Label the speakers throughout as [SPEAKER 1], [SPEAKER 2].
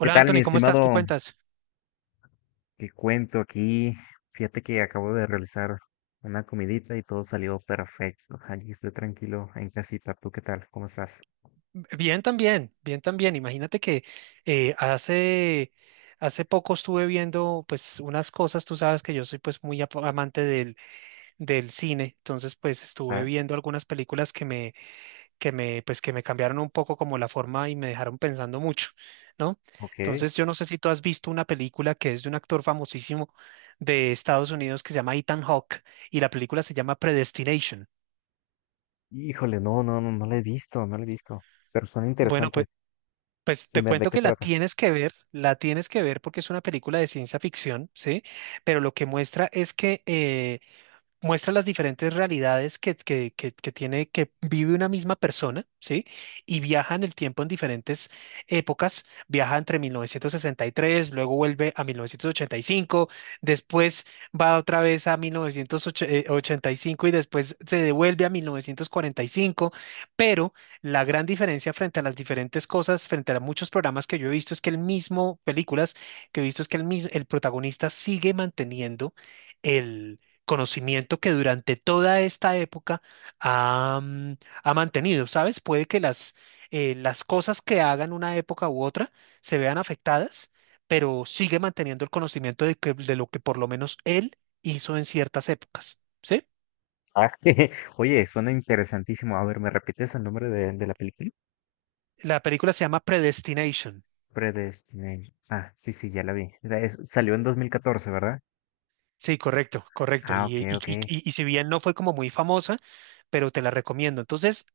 [SPEAKER 1] ¿Qué tal, mi
[SPEAKER 2] Anthony, ¿cómo estás? ¿Qué
[SPEAKER 1] estimado?
[SPEAKER 2] cuentas?
[SPEAKER 1] ¿Qué cuento aquí? Fíjate que acabo de realizar una comidita y todo salió perfecto. Allí estoy tranquilo en casita. ¿Tú qué tal? ¿Cómo estás?
[SPEAKER 2] Bien también, bien también. Imagínate que eh, hace, hace poco estuve viendo pues unas cosas, tú sabes que yo soy pues muy amante del cine, entonces pues estuve
[SPEAKER 1] Ah,
[SPEAKER 2] viendo algunas películas pues que me cambiaron un poco como la forma y me dejaron pensando mucho, ¿no?
[SPEAKER 1] ok.
[SPEAKER 2] Entonces yo no sé si tú has visto una película que es de un actor famosísimo de Estados Unidos que se llama Ethan Hawke y la película se llama Predestination.
[SPEAKER 1] Híjole, no, no, no, no lo he visto, no lo he visto. Pero suena
[SPEAKER 2] Bueno,
[SPEAKER 1] interesante.
[SPEAKER 2] pues te
[SPEAKER 1] Dime, ¿de
[SPEAKER 2] cuento
[SPEAKER 1] qué
[SPEAKER 2] que la
[SPEAKER 1] trata?
[SPEAKER 2] tienes que ver, la tienes que ver porque es una película de ciencia ficción, ¿sí? Pero lo que muestra es que muestra las diferentes realidades que tiene, que vive una misma persona, ¿sí? Y viaja en el tiempo en diferentes épocas, viaja entre mil novecientos sesenta y tres, luego vuelve a mil novecientos ochenta y cinco, después va otra vez a mil novecientos ochenta y cinco y después se devuelve a mil novecientos cuarenta y cinco, pero la gran diferencia frente a las diferentes cosas, frente a muchos programas que yo he visto, es que el mismo, películas que he visto, es que el protagonista sigue manteniendo el conocimiento que durante toda esta época ha, mm, ha mantenido, ¿sabes? Puede que las cosas que hagan una época u otra se vean afectadas, pero sigue manteniendo el conocimiento de lo que por lo menos él hizo en ciertas épocas, ¿sí?
[SPEAKER 1] Ah, Oye, suena interesantísimo. A ver, ¿me repites el nombre de la película?
[SPEAKER 2] La película se llama Predestination.
[SPEAKER 1] Predestination. Ah, sí, sí, ya la vi. Salió en 2014, ¿verdad?
[SPEAKER 2] Sí, correcto, correcto.
[SPEAKER 1] Ah,
[SPEAKER 2] Y,
[SPEAKER 1] ok,
[SPEAKER 2] y,
[SPEAKER 1] ok.
[SPEAKER 2] y, y y si bien no fue como muy famosa, pero te la recomiendo. Entonces,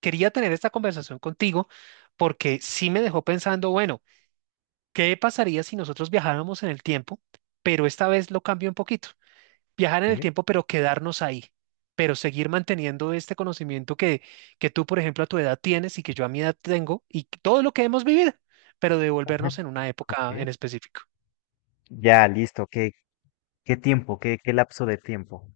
[SPEAKER 2] quería tener esta conversación contigo porque sí me dejó pensando, bueno, ¿qué pasaría si nosotros viajáramos en el tiempo, pero esta vez lo cambio un poquito? Viajar en el
[SPEAKER 1] Sí,
[SPEAKER 2] tiempo, pero quedarnos ahí, pero seguir manteniendo este conocimiento que tú, por ejemplo, a tu edad tienes y que yo a mi edad tengo todo lo que hemos vivido, pero
[SPEAKER 1] ajá,
[SPEAKER 2] devolvernos en una época
[SPEAKER 1] ok.
[SPEAKER 2] en específico.
[SPEAKER 1] Ya, listo, ok. ¿Qué tiempo? ¿Qué lapso de tiempo?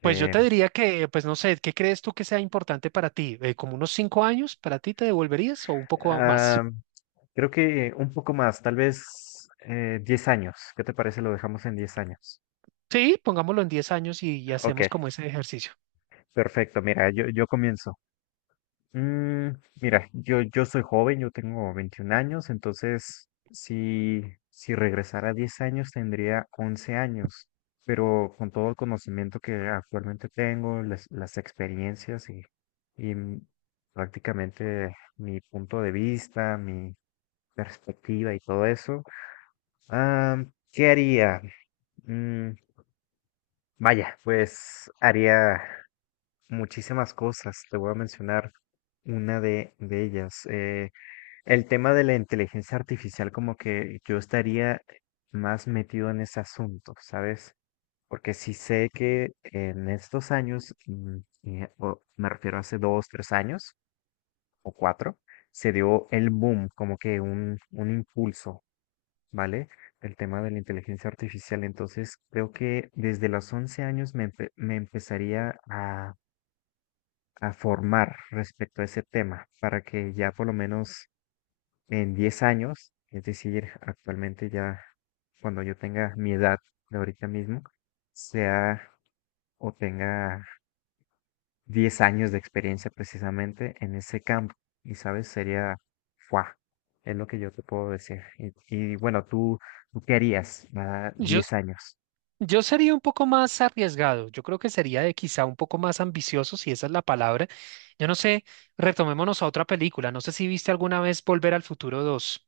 [SPEAKER 2] Pues yo te diría que, pues no sé, ¿qué crees tú que sea importante para ti? ¿Como unos cinco años para ti te devolverías o un poco más?
[SPEAKER 1] ah, Creo que un poco más, tal vez 10 años. ¿Qué te parece? Lo dejamos en 10 años.
[SPEAKER 2] Sí, pongámoslo en diez años y
[SPEAKER 1] Ok,
[SPEAKER 2] hacemos como ese ejercicio.
[SPEAKER 1] perfecto. Mira, yo comienzo. Mm, Mira, yo soy joven, yo tengo 21 años, entonces si regresara 10 años tendría 11 años, pero con todo el conocimiento que actualmente tengo, las experiencias y prácticamente mi punto de vista, mi perspectiva y todo eso, ah, ¿qué haría? Mm, Vaya, pues haría muchísimas cosas, te voy a mencionar una de ellas. El tema de la inteligencia artificial, como que yo estaría más metido en ese asunto, ¿sabes? Porque sí sé que en estos años, o me refiero a hace dos, tres años o cuatro, se dio el boom, como que un impulso, ¿vale? El tema de la inteligencia artificial. Entonces, creo que desde los 11 años me empezaría a formar respecto a ese tema, para que ya por lo menos en 10 años, es decir, actualmente ya cuando yo tenga mi edad de ahorita mismo, sea o tenga 10 años de experiencia precisamente en ese campo. Y sabes, sería, ¡fua! Es lo que yo te puedo decir. Bueno, tú, ¿tú qué harías a
[SPEAKER 2] Yo,
[SPEAKER 1] 10 años?
[SPEAKER 2] Yo sería un poco más arriesgado, yo creo que sería de quizá un poco más ambicioso, si esa es la palabra. Yo no sé, retomémonos a otra película, no sé si viste alguna vez Volver al Futuro dos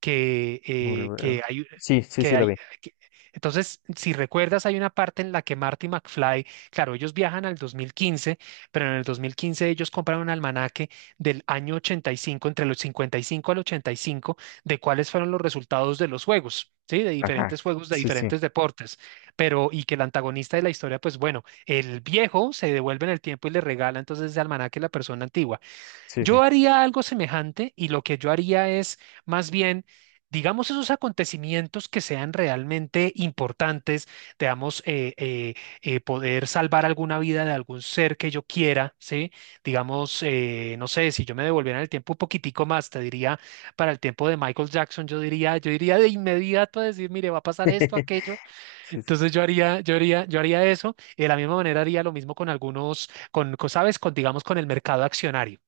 [SPEAKER 2] que, eh,
[SPEAKER 1] Volver.
[SPEAKER 2] que hay,
[SPEAKER 1] Sí, sí,
[SPEAKER 2] que
[SPEAKER 1] sí, lo
[SPEAKER 2] hay,
[SPEAKER 1] vi.
[SPEAKER 2] que- entonces, si recuerdas, hay una parte en la que Marty McFly, claro, ellos viajan al 2015, pero en el 2015 ellos compran un almanaque del año 85, entre los 55 al 85, de cuáles fueron los resultados de los juegos, ¿sí? De
[SPEAKER 1] Ajá,
[SPEAKER 2] diferentes juegos, de
[SPEAKER 1] sí, sí,
[SPEAKER 2] diferentes deportes, pero y que el antagonista de la historia, pues bueno, el viejo se devuelve en el tiempo y le regala entonces ese almanaque a la persona antigua.
[SPEAKER 1] sí,
[SPEAKER 2] Yo
[SPEAKER 1] sí.
[SPEAKER 2] haría algo semejante y lo que yo haría es más bien, digamos, esos acontecimientos que sean realmente importantes, digamos, poder salvar alguna vida de algún ser que yo quiera, ¿sí? Digamos, no sé, si yo me devolviera en el tiempo un poquitico más, te diría, para el tiempo de Michael Jackson, yo diría de inmediato a decir, mire, va a pasar esto, aquello.
[SPEAKER 1] Sí, sí.
[SPEAKER 2] Entonces yo haría eso y de la misma manera haría lo mismo con algunos, ¿sabes? Con, digamos, con el mercado accionario.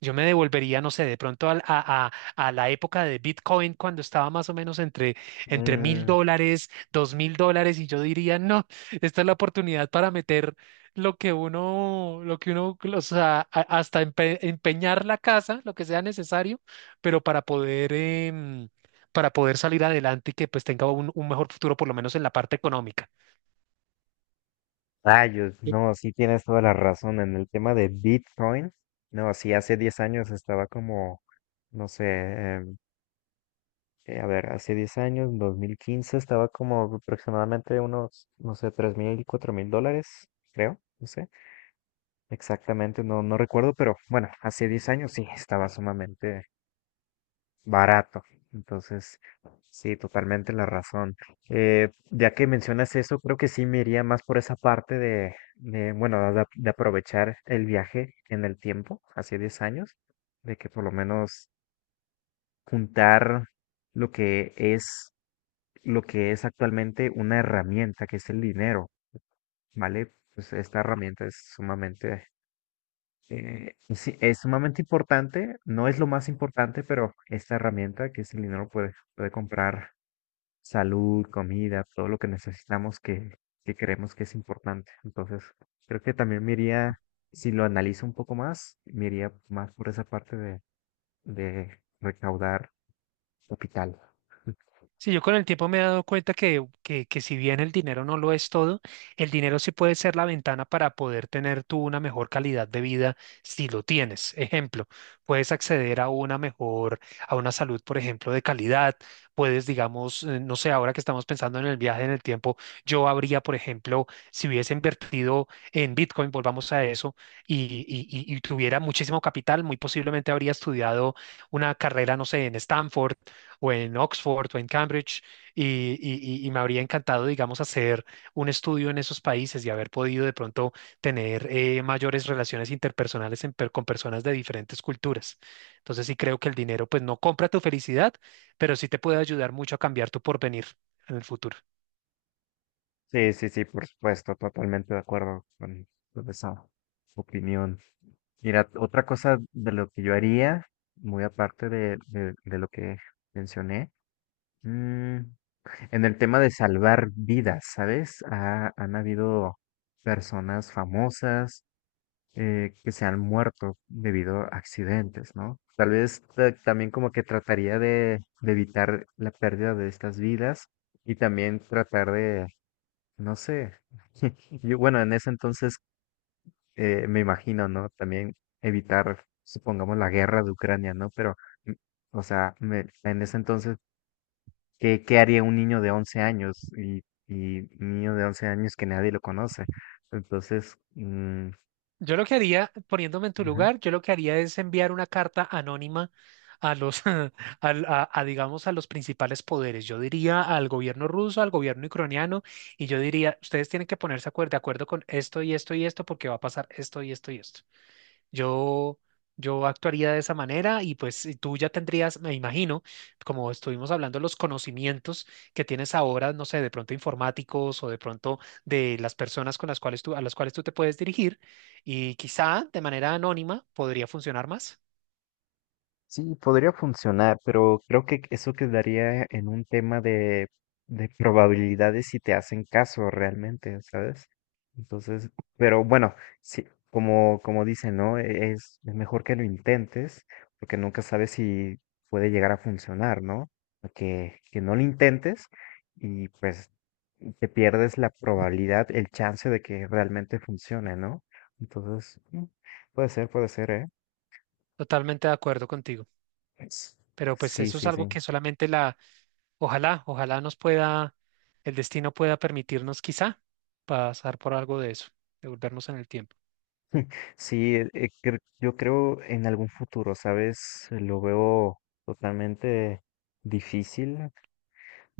[SPEAKER 2] Yo me devolvería, no sé, de pronto a la época de Bitcoin cuando estaba más o menos entre mil
[SPEAKER 1] Mm,
[SPEAKER 2] dólares, dos mil dólares, y yo diría, no, esta es la oportunidad para meter lo que uno, o sea, hasta empeñar la casa, lo que sea necesario, pero para poder, para poder salir adelante y que pues tenga un mejor futuro, por lo menos en la parte económica.
[SPEAKER 1] Rayos, no, sí tienes toda la razón en el tema de Bitcoin. No, sí, hace 10 años estaba como, no sé, em, a ver, hace 10 años, 2015, estaba como aproximadamente unos, no sé, 3 mil, 4 mil dólares, creo, no sé, exactamente, no, no recuerdo, pero bueno, hace 10 años sí, estaba sumamente barato. Entonces, sí, totalmente la razón. Ya que mencionas eso, creo que sí me iría más por esa parte bueno, de aprovechar el viaje en el tiempo, hace 10 años, de que por lo menos juntar lo que es, lo que es actualmente una herramienta, que es el dinero, ¿vale? Pues esta herramienta es sumamente sí, es sumamente importante, no es lo más importante, pero esta herramienta que es el dinero puede comprar salud, comida, todo lo que necesitamos que creemos que es importante. Entonces, creo que también me iría, si lo analizo un poco más, me iría más por esa parte de recaudar capital.
[SPEAKER 2] Sí, yo con el tiempo me he dado cuenta que, que si bien el dinero no lo es todo, el dinero sí puede ser la ventana para poder tener tú una mejor calidad de vida si lo tienes. Ejemplo, puedes acceder a una mejor, a una salud, por ejemplo, de calidad. Puedes, digamos, no sé, ahora que estamos pensando en el viaje en el tiempo, yo habría, por ejemplo, si hubiese invertido en Bitcoin, volvamos a eso, y tuviera muchísimo capital, muy posiblemente habría estudiado una carrera, no sé, en Stanford o en Oxford o en Cambridge y, y me habría encantado, digamos, hacer un estudio en esos países y haber podido de pronto tener mayores relaciones interpersonales con personas de diferentes culturas. Entonces sí creo que el dinero pues no compra tu felicidad, pero sí te puede ayudar mucho a cambiar tu porvenir en el futuro.
[SPEAKER 1] Sí, sí, sí, por supuesto, totalmente de acuerdo con esa opinión. Mira, otra cosa de lo que yo haría, muy aparte de lo que mencioné, mm, en el tema de salvar vidas, ¿sabes? Han habido personas famosas que se han muerto debido a accidentes, ¿no? Tal vez también como que trataría de evitar la pérdida de estas vidas y también tratar de, no sé, yo, bueno, en ese entonces me imagino, ¿no? También evitar, supongamos, la guerra de Ucrania, ¿no? Mm, o sea, en ese entonces ¿qué haría un niño de 11 años? Y un niño de 11 años que nadie lo conoce. Entonces, mm,
[SPEAKER 2] Yo lo que haría, poniéndome en tu lugar, yo lo que haría es enviar una carta anónima a los, a, digamos, a los principales poderes. Yo diría al gobierno ruso, al gobierno ucraniano, y yo diría, ustedes tienen que ponerse de acuerdo con esto y esto y esto porque va a pasar esto y esto y esto. Yo, yo actuaría de esa manera y pues y tú ya tendrías, me imagino, como estuvimos hablando, los conocimientos que tienes ahora, no sé, de pronto informáticos o de pronto de las personas con las cuales tú, a las cuales tú te puedes dirigir, y quizá de manera anónima podría funcionar más.
[SPEAKER 1] Sí, podría funcionar, pero creo que eso quedaría en un tema de probabilidades si te hacen caso realmente, ¿sabes? Entonces, pero bueno, sí, como, como dicen, ¿no? Es mejor que lo intentes, porque nunca sabes si puede llegar a funcionar, ¿no? Que no lo intentes y pues te pierdes la probabilidad, el chance de que realmente funcione, ¿no? Entonces, mm, Puede ser, puede ser, ¿eh?
[SPEAKER 2] Totalmente de acuerdo contigo, pero pues
[SPEAKER 1] Sí,
[SPEAKER 2] eso es
[SPEAKER 1] sí,
[SPEAKER 2] algo
[SPEAKER 1] sí.
[SPEAKER 2] que solamente la, ojalá, ojalá nos pueda, el destino pueda permitirnos quizá pasar por algo de eso, devolvernos en el tiempo.
[SPEAKER 1] Sí, yo creo en algún futuro, ¿sabes? Lo veo totalmente difícil,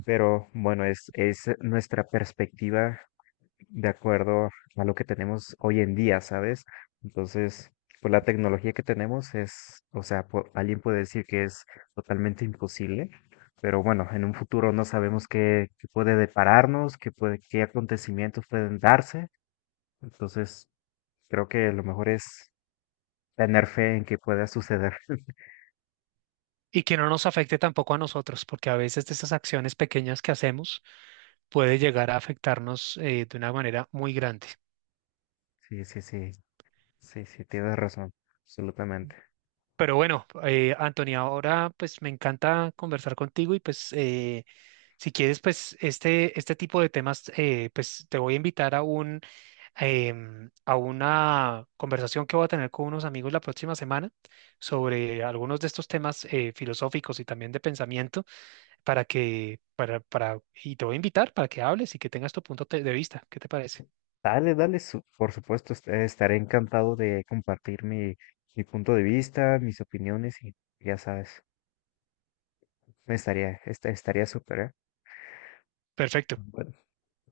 [SPEAKER 1] pero bueno, es nuestra perspectiva de acuerdo a lo que tenemos hoy en día, ¿sabes? Entonces, pues la tecnología que tenemos es, o sea, alguien puede decir que es totalmente imposible, pero bueno, en un futuro no sabemos qué puede depararnos, qué puede, qué acontecimientos pueden darse, entonces creo que lo mejor es tener fe en que pueda suceder.
[SPEAKER 2] Y que no nos afecte tampoco a nosotros, porque a veces de esas acciones pequeñas que hacemos puede llegar a afectarnos de una manera muy grande.
[SPEAKER 1] Sí, sí, sí, sí, sí, tienes razón, absolutamente.
[SPEAKER 2] Pero bueno, Antonia, ahora pues me encanta conversar contigo y pues si quieres pues este tipo de temas pues te voy a invitar a un a una conversación que voy a tener con unos amigos la próxima semana sobre algunos de estos temas filosóficos y también de pensamiento, para, y te voy a invitar para que hables y que tengas tu punto de vista. ¿Qué te parece?
[SPEAKER 1] Dale, dale, por supuesto, estaré encantado de compartir mi, mi punto de vista, mis opiniones y ya sabes, estaría súper, ¿eh?
[SPEAKER 2] Perfecto.
[SPEAKER 1] Bueno,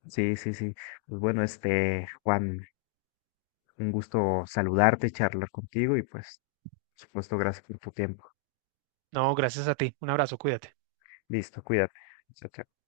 [SPEAKER 1] sí, sí, sí. Pues bueno, este, Juan, un gusto saludarte, charlar contigo y pues, por supuesto, gracias por tu tiempo.
[SPEAKER 2] No, gracias a ti. Un abrazo, cuídate.
[SPEAKER 1] Listo, cuídate. Chao, chao.